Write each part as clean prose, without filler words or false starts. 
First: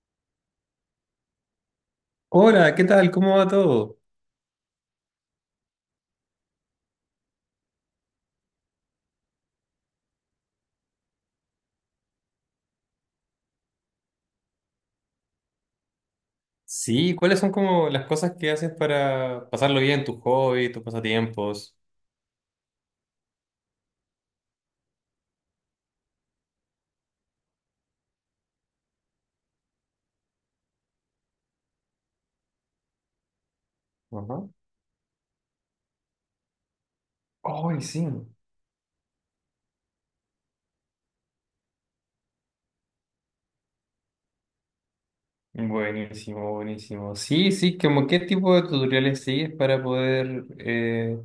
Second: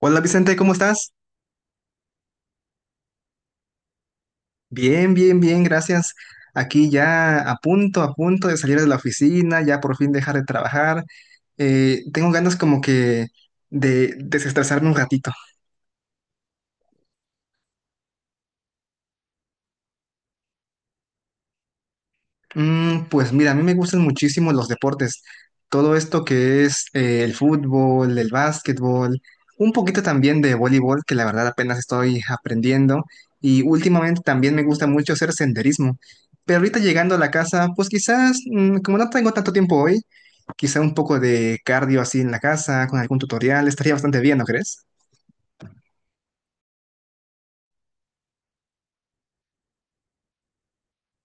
Hola Vicente, ¿cómo estás? Hola, ¿qué tal? ¿Cómo va todo? Bien, bien, bien, gracias. Aquí ya a punto de salir de la oficina, ya por fin dejar de trabajar. Tengo ganas como que de desestresarme un ratito. Sí, ¿cuáles son como las cosas que haces para pasarlo bien, tus hobbies, tus pasatiempos? Pues mira, a mí me gustan muchísimo los deportes. Todo esto que es el fútbol, el básquetbol, un poquito también de voleibol, que la verdad apenas estoy aprendiendo. Y últimamente Ajá. también me gusta mucho hacer senderismo. Pero ahorita llegando a la casa, Ay, pues sí. quizás, como no tengo tanto tiempo hoy, quizá un poco de cardio así en la casa, con algún tutorial, estaría bastante bien, ¿no crees? Buenísimo, buenísimo. Sí, sí, como qué tipo de tutoriales sigues para poder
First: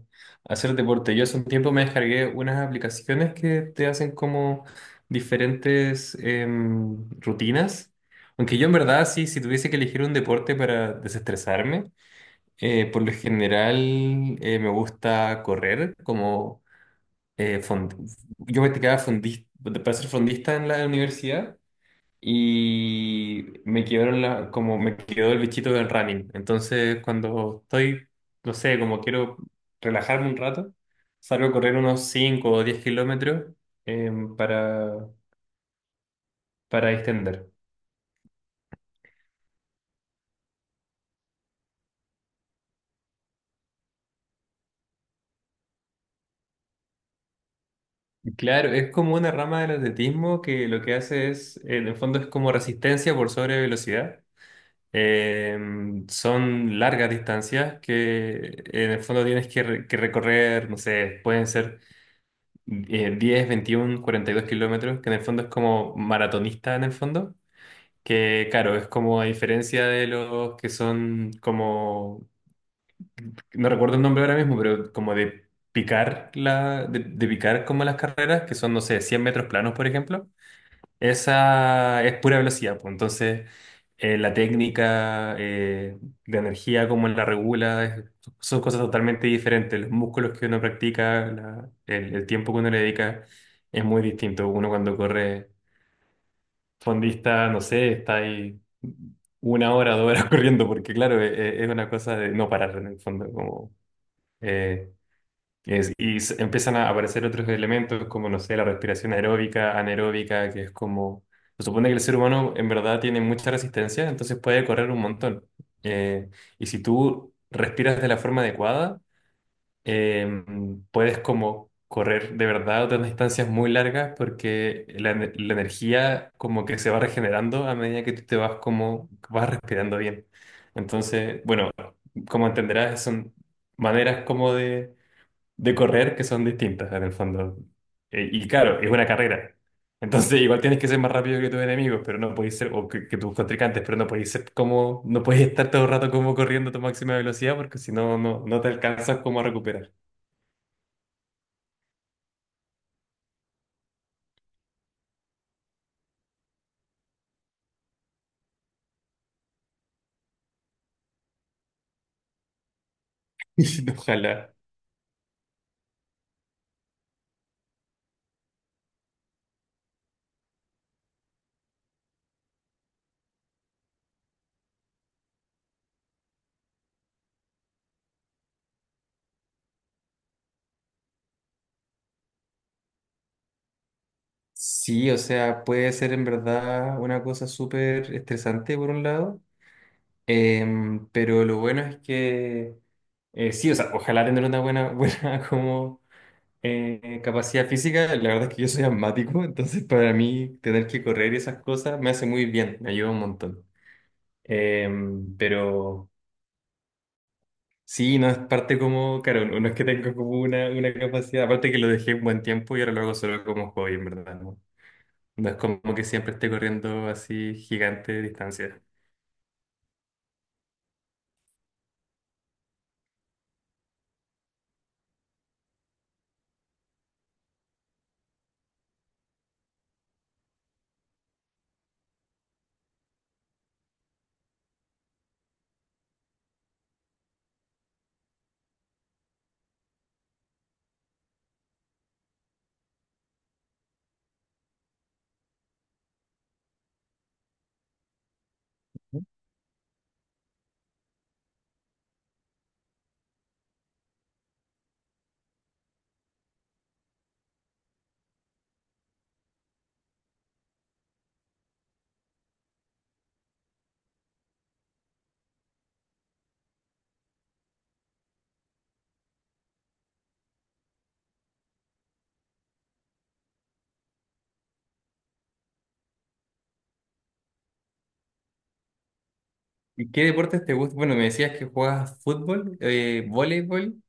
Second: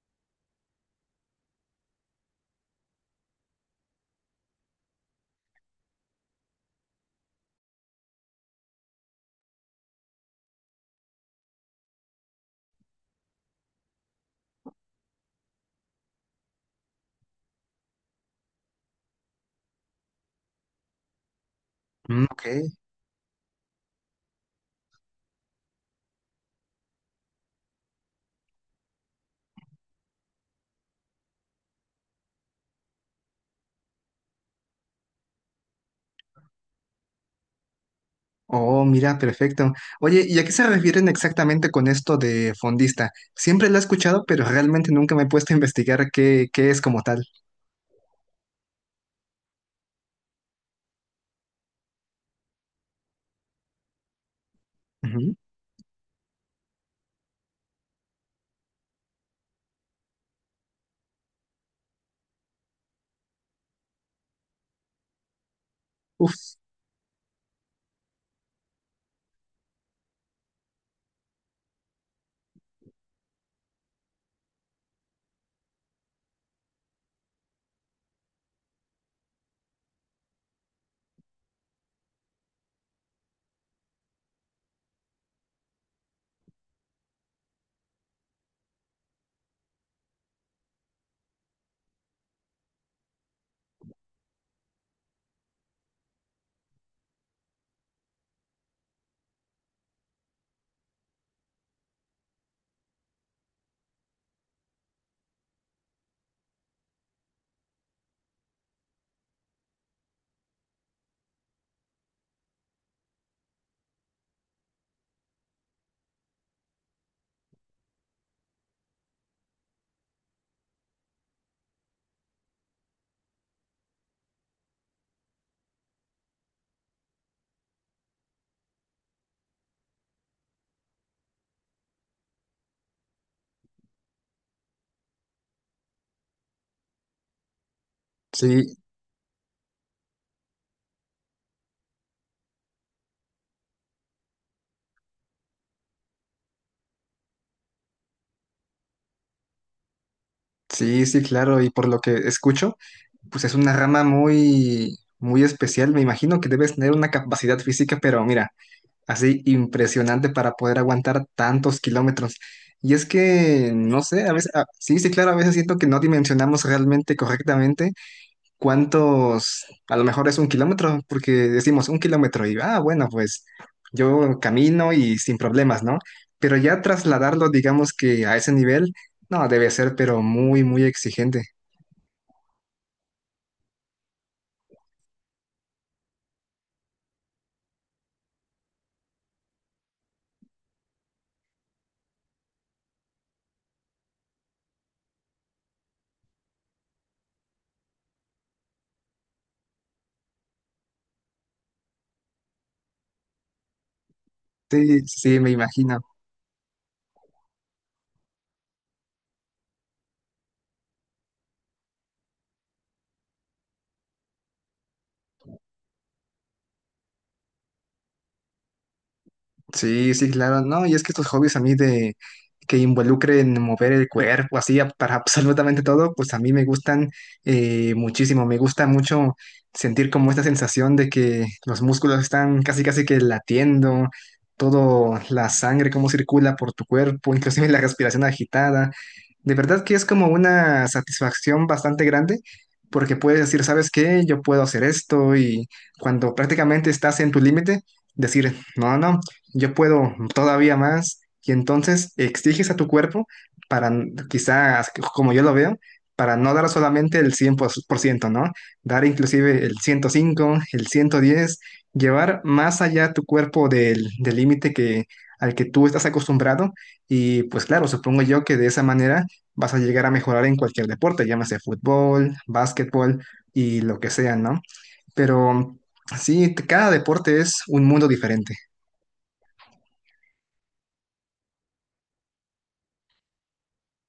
hacer deporte. Yo hace un tiempo me descargué unas aplicaciones que te hacen como diferentes rutinas. Aunque yo en verdad sí, si tuviese que elegir un deporte para desestresarme, por lo general me gusta correr, como eh, fond- yo practicaba fondista, para ser fondista en la universidad Mm, ok. y me quedaron como me quedó el bichito del running. Entonces cuando estoy, no sé, como quiero relajarme un rato, salgo a correr unos 5 o 10 kilómetros eh, para, para distender. Oh, mira, perfecto. Oye, ¿y a qué se refieren exactamente con esto de fondista? Siempre lo he escuchado, pero realmente nunca me he puesto a investigar qué es como tal. Claro, es como una rama del atletismo que lo que hace es, en el fondo es como resistencia por sobre velocidad. Ujú. Son largas distancias que en el fondo que recorrer, no sé, pueden ser 10, 21, 42 kilómetros, que en el fondo es como Uf, maratonista en el fondo, que claro, es como a diferencia de los que son como, no recuerdo el nombre ahora mismo, pero como de de picar como las carreras, que son, no sé, 100 metros planos, por ejemplo. Esa es pura velocidad, pues. Entonces, la técnica de energía, cómo la regula, son cosas totalmente diferentes. Los músculos que uno practica, el tiempo que uno le dedica, es muy distinto. Uno cuando corre fondista, no sé, está ahí 1 hora, 2 horas corriendo, porque claro, es, una cosa de no parar en el fondo, como eh, empiezan a aparecer otros elementos como, no sé, la respiración aeróbica, anaeróbica, que es como... Se supone que el ser humano en verdad tiene mucha resistencia, entonces puede correr un montón. Eh, y si tú respiras de la forma adecuada, eh, puedes como correr de verdad otras distancias muy largas porque la energía como que se va regenerando a medida que tú te vas como vas respirando bien. Entonces, bueno, como entenderás, son maneras como de correr que son distintas en el fondo. Y sí, claro, es una carrera. Entonces igual tienes que ser más rápido que tus enemigos, pero no podéis ser, que tus contrincantes, pero no podéis ser como, no podéis estar todo el rato como corriendo a tu máxima velocidad porque si no, no te alcanzas como a recuperar. sí, sí, claro. Y por lo que escucho, pues es una rama muy, muy especial. Me imagino que debes tener una capacidad física, pero mira, así impresionante para poder aguantar tantos kilómetros. Y es que, no sé, a veces, Ojalá. Sí, sí, claro, a veces siento que no dimensionamos realmente correctamente cuántos, a lo mejor es un kilómetro, porque decimos un kilómetro y, ah, bueno, pues yo camino y sin problemas, ¿no? Pero ya trasladarlo, digamos que a ese nivel, no, debe ser, pero muy, muy exigente. Sí, o sea, puede ser en verdad una cosa súper estresante por un lado, pero lo bueno es que sí, o sea, ojalá tener una buena, buena como. Capacidad física, la verdad es que yo soy asmático, entonces para mí tener que correr y esas cosas me hace muy bien, me ayuda un montón. Eh, Sí, sí, me imagino. pero sí, no es parte como, claro, no es que tenga como una capacidad, aparte que lo dejé un buen tiempo y ahora lo hago solo como hobby, en verdad, ¿no? No es como que siempre esté corriendo así gigante de distancia. Sí, sí, claro, no, y es que estos hobbies a mí de que involucren mover el cuerpo, así para absolutamente todo, pues a mí me gustan muchísimo, me gusta mucho sentir como esta sensación de que los músculos están casi casi que latiendo, todo la sangre cómo circula por tu cuerpo, inclusive la respiración agitada, de verdad que es como una satisfacción bastante grande porque puedes decir, ¿sabes qué? Yo puedo hacer esto y cuando prácticamente estás en tu límite, decir, no, no, yo puedo todavía más y entonces exiges a tu cuerpo para, quizás, como yo lo veo, para no dar solamente el 100%, ¿no? Dar inclusive el 105, el 110, llevar más allá tu cuerpo del límite que al que tú estás acostumbrado. Y pues claro, supongo yo que de esa manera vas a llegar a mejorar en cualquier deporte, llámese fútbol, básquetbol y lo que sea, ¿no? Pero sí, cada deporte es un mundo diferente. ¿Y qué deportes te gustan? Bueno, me decías que juegas fútbol, voleibol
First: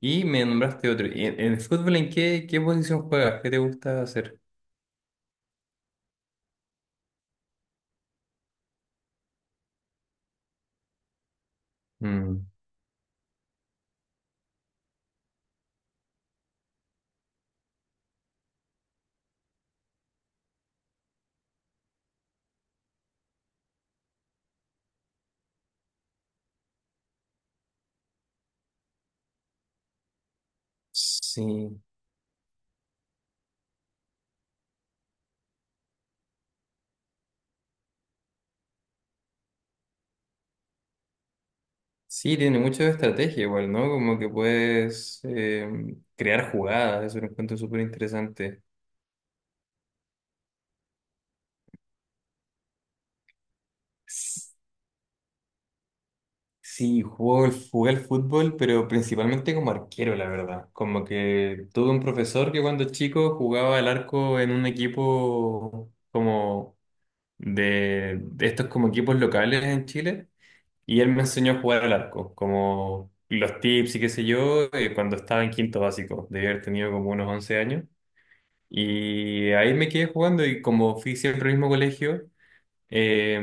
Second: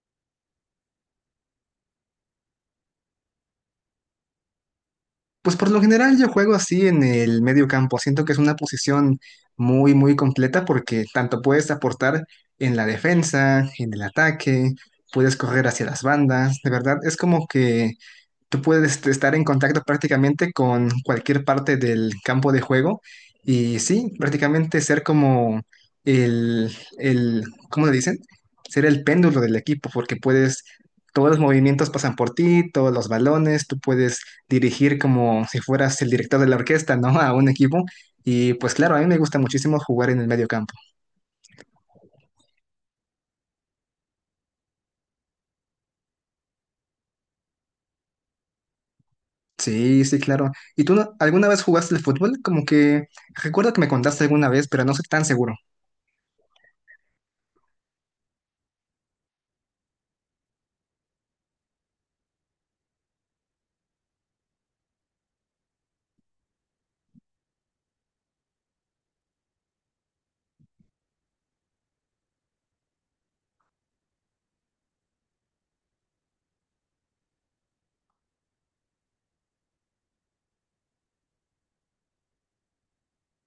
y me nombraste otro. ¿Y en el fútbol en qué, qué posición juegas? ¿Qué te gusta hacer? Pues por lo general yo juego así en el medio campo. Siento que es una posición muy, muy completa porque tanto puedes aportar Mm. en la defensa, en el ataque, puedes correr hacia las bandas. De verdad, es como que tú puedes estar en contacto prácticamente con cualquier parte del campo de juego y sí, prácticamente ser como el, el, ¿cómo le dicen? Ser el péndulo del equipo porque puedes, todos los Sí, movimientos pasan por ti, todos los balones, tú puedes dirigir como si fueras el director de la orquesta, ¿no? A un equipo. Y pues claro, a mí me gusta muchísimo jugar en el medio campo. sí, tiene mucho de estrategia igual, ¿no? Como que puedes crear jugadas, eso lo encuentro súper interesante. Sí, sí, claro. ¿Y tú alguna vez jugaste el fútbol? Como que recuerdo que me contaste alguna S- vez, pero no soy tan seguro. Sí, juego, jugué al fútbol, pero principalmente como arquero, la verdad. Como que tuve un profesor que cuando chico jugaba al arco en un equipo como de estos como equipos locales en Chile, y él me enseñó a jugar al arco, como los tips y qué sé yo, cuando estaba en quinto básico, debía haber tenido como unos 11 años. Y ahí me quedé jugando y como fui siempre al mismo colegio, eh,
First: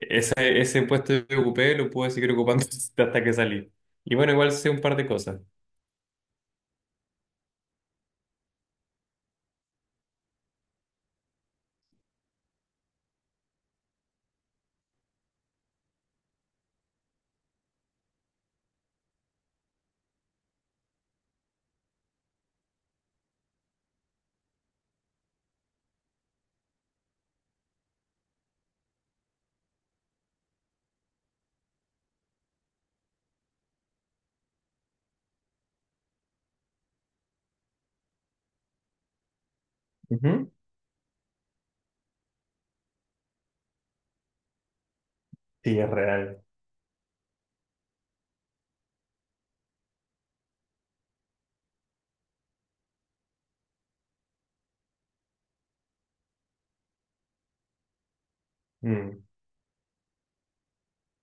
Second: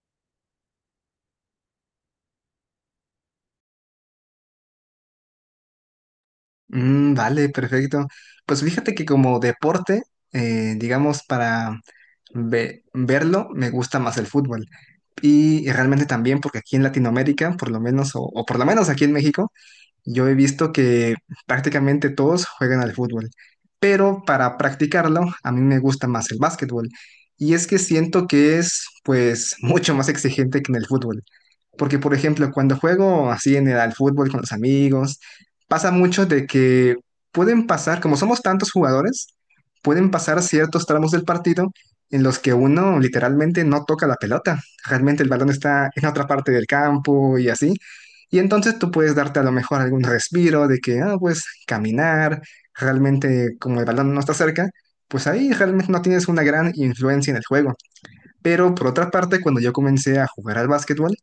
ese, ese puesto que ocupé lo pude seguir ocupando hasta que salí. Y bueno, igual sé un par de cosas. Mm, vale, perfecto. Pues fíjate que como deporte, digamos, para verlo, me gusta más el fútbol. Y realmente también porque aquí en Latinoamérica, por lo menos, o por lo menos aquí en México, yo he visto que prácticamente todos juegan al fútbol, pero para practicarlo a mí me gusta más el básquetbol. Y es que siento que es pues mucho más exigente que en el fútbol. Porque por ejemplo, cuando juego así en el al fútbol con los amigos, pasa mucho de que pueden pasar, como somos tantos jugadores, pueden pasar Ujú. ciertos tramos del partido en los que uno literalmente no toca la pelota. Realmente el balón Sí, está es en otra real. parte del campo y así. Y entonces tú puedes darte a lo mejor algún respiro de que, ah, pues caminar, realmente como el balón no está cerca, pues ahí realmente no tienes una gran influencia en el juego. Pero por otra Mm, parte, cuando yo comencé a jugar al básquetbol,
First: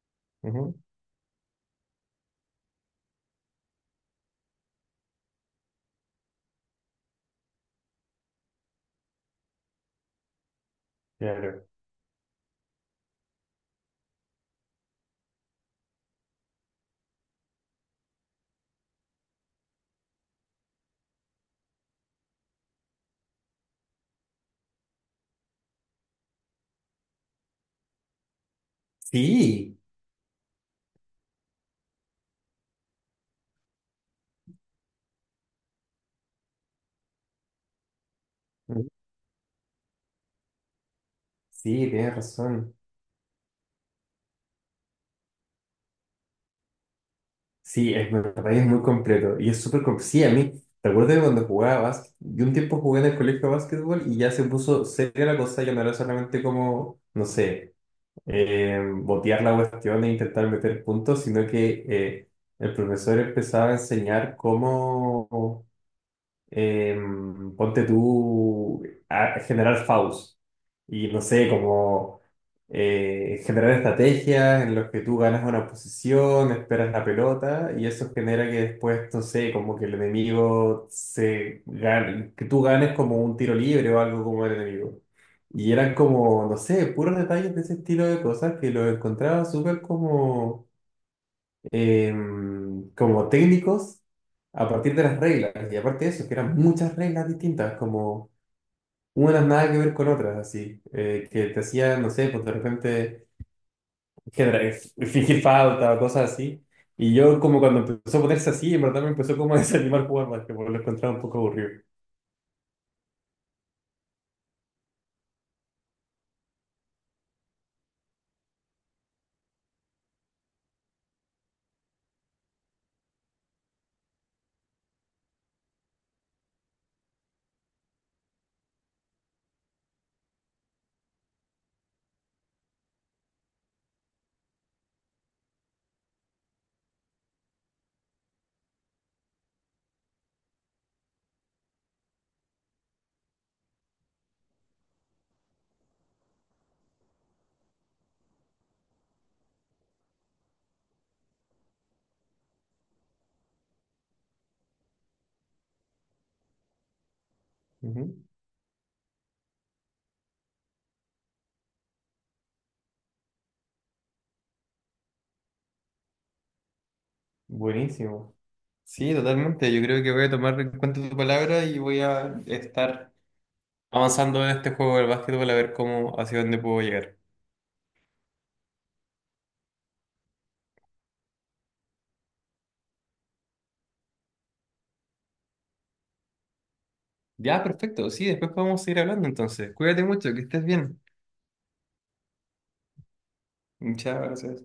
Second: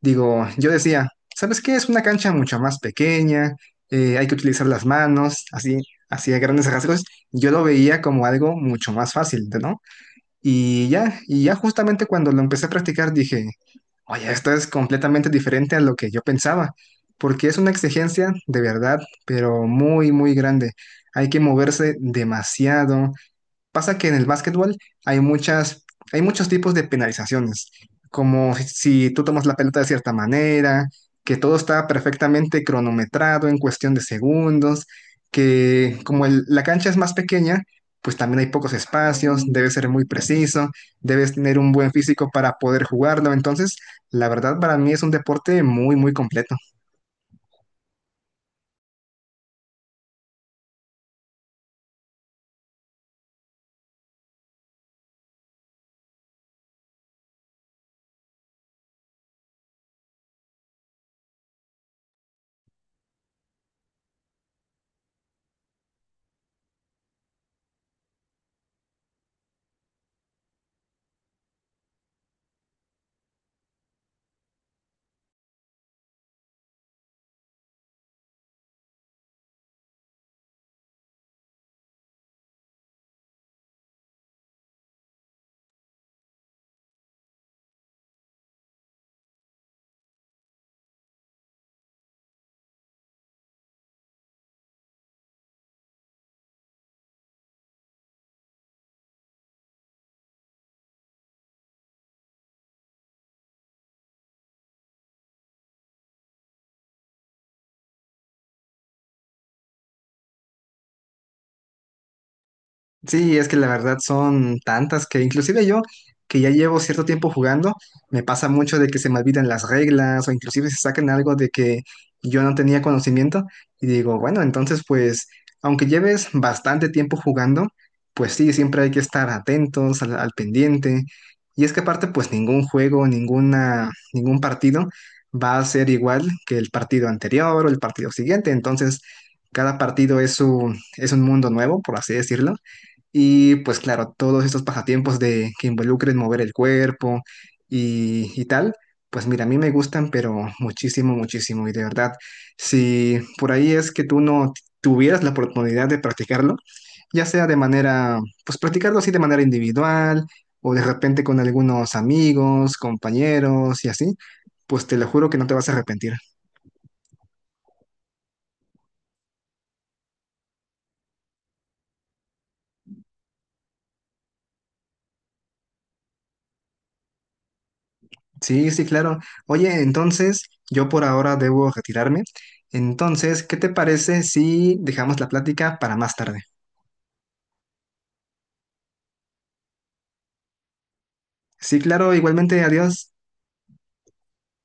digo, yo ujú. decía, ¿sabes qué? Es una cancha mucho más pequeña, hay que utilizar las manos, así, así a grandes rasgos. Yo lo veía como algo mucho más fácil, ¿no? Y ya Claro. justamente cuando lo empecé a practicar dije, oye, esto es completamente diferente a lo que yo pensaba, porque es una exigencia de verdad, pero muy, muy grande. Hay que moverse demasiado. Pasa que en el básquetbol hay muchas, hay muchos tipos de penalizaciones, como si tú tomas la Sí, pelota de cierta manera, que todo está perfectamente cronometrado en cuestión de segundos, que como la cancha es más pequeña, pues también hay pocos mm, espacios, debes ser muy preciso, debes tener un sí, buen tienes físico para razón. poder jugarlo. Entonces, la verdad para mí es un deporte muy, muy completo. Sí, es verdad, es muy completo. Y es súper completo. Sí, a mí, recuerdo que cuando jugaba básquet, yo un tiempo jugué en el colegio de básquetbol y ya se puso seria la cosa, ya no era solamente como, no sé. Botear la cuestión e intentar meter puntos, sino que el profesor empezaba a enseñar cómo eh, ponte tú a generar faus y no sé, como generar estrategias en las que tú ganas una posición, esperas la pelota y eso genera que después, no sé, como que el enemigo se gane, que tú ganes como un tiro libre o algo como el enemigo. Y eran como, no sé, puros detalles de ese estilo de cosas que lo encontraba súper como como técnicos a partir de las reglas. Y aparte de eso, que eran muchas reglas distintas, como unas nada que ver con otras, así, que te hacían, no sé, pues de repente genera- fingir falta o cosas así. Y yo como cuando empezó a ponerse así, en verdad me empezó como a desanimar jugar básquetbol, lo encontraba un poco aburrido. Sí, es que la verdad son tantas que inclusive yo, que ya llevo cierto tiempo jugando, me pasa mucho de que se me olvidan las reglas o inclusive se sacan algo de que yo no tenía conocimiento y digo, bueno, entonces pues, aunque lleves bastante tiempo jugando, pues sí, siempre hay que estar atentos al pendiente. Y es que aparte pues ningún juego, ningún partido va a ser igual que el partido anterior o el partido siguiente, entonces cada partido es un mundo nuevo, por así decirlo. Y pues claro, todos estos pasatiempos de que involucren mover el cuerpo y tal, pues mira, a mí me gustan, pero muchísimo, muchísimo. Y de verdad, si por ahí es que tú no tuvieras la oportunidad de practicarlo, ya sea de Ujú. manera, pues practicarlo así de manera individual o de repente con algunos amigos, compañeros y así, pues te lo juro que no te vas a arrepentir. Buenísimo. Sí, totalmente. Yo creo que voy a tomar en cuenta tu palabra y voy a estar avanzando en este juego del básquetbol a ver cómo, hacia dónde puedo llegar. Sí, sí, claro. Oye, entonces yo por ahora debo retirarme. Entonces, ¿qué te parece si dejamos la plática para más tarde? Ya, perfecto. Sí, después podemos seguir hablando entonces. Cuídate mucho, que estés bien. Sí, claro, igualmente, adiós. Muchas gracias.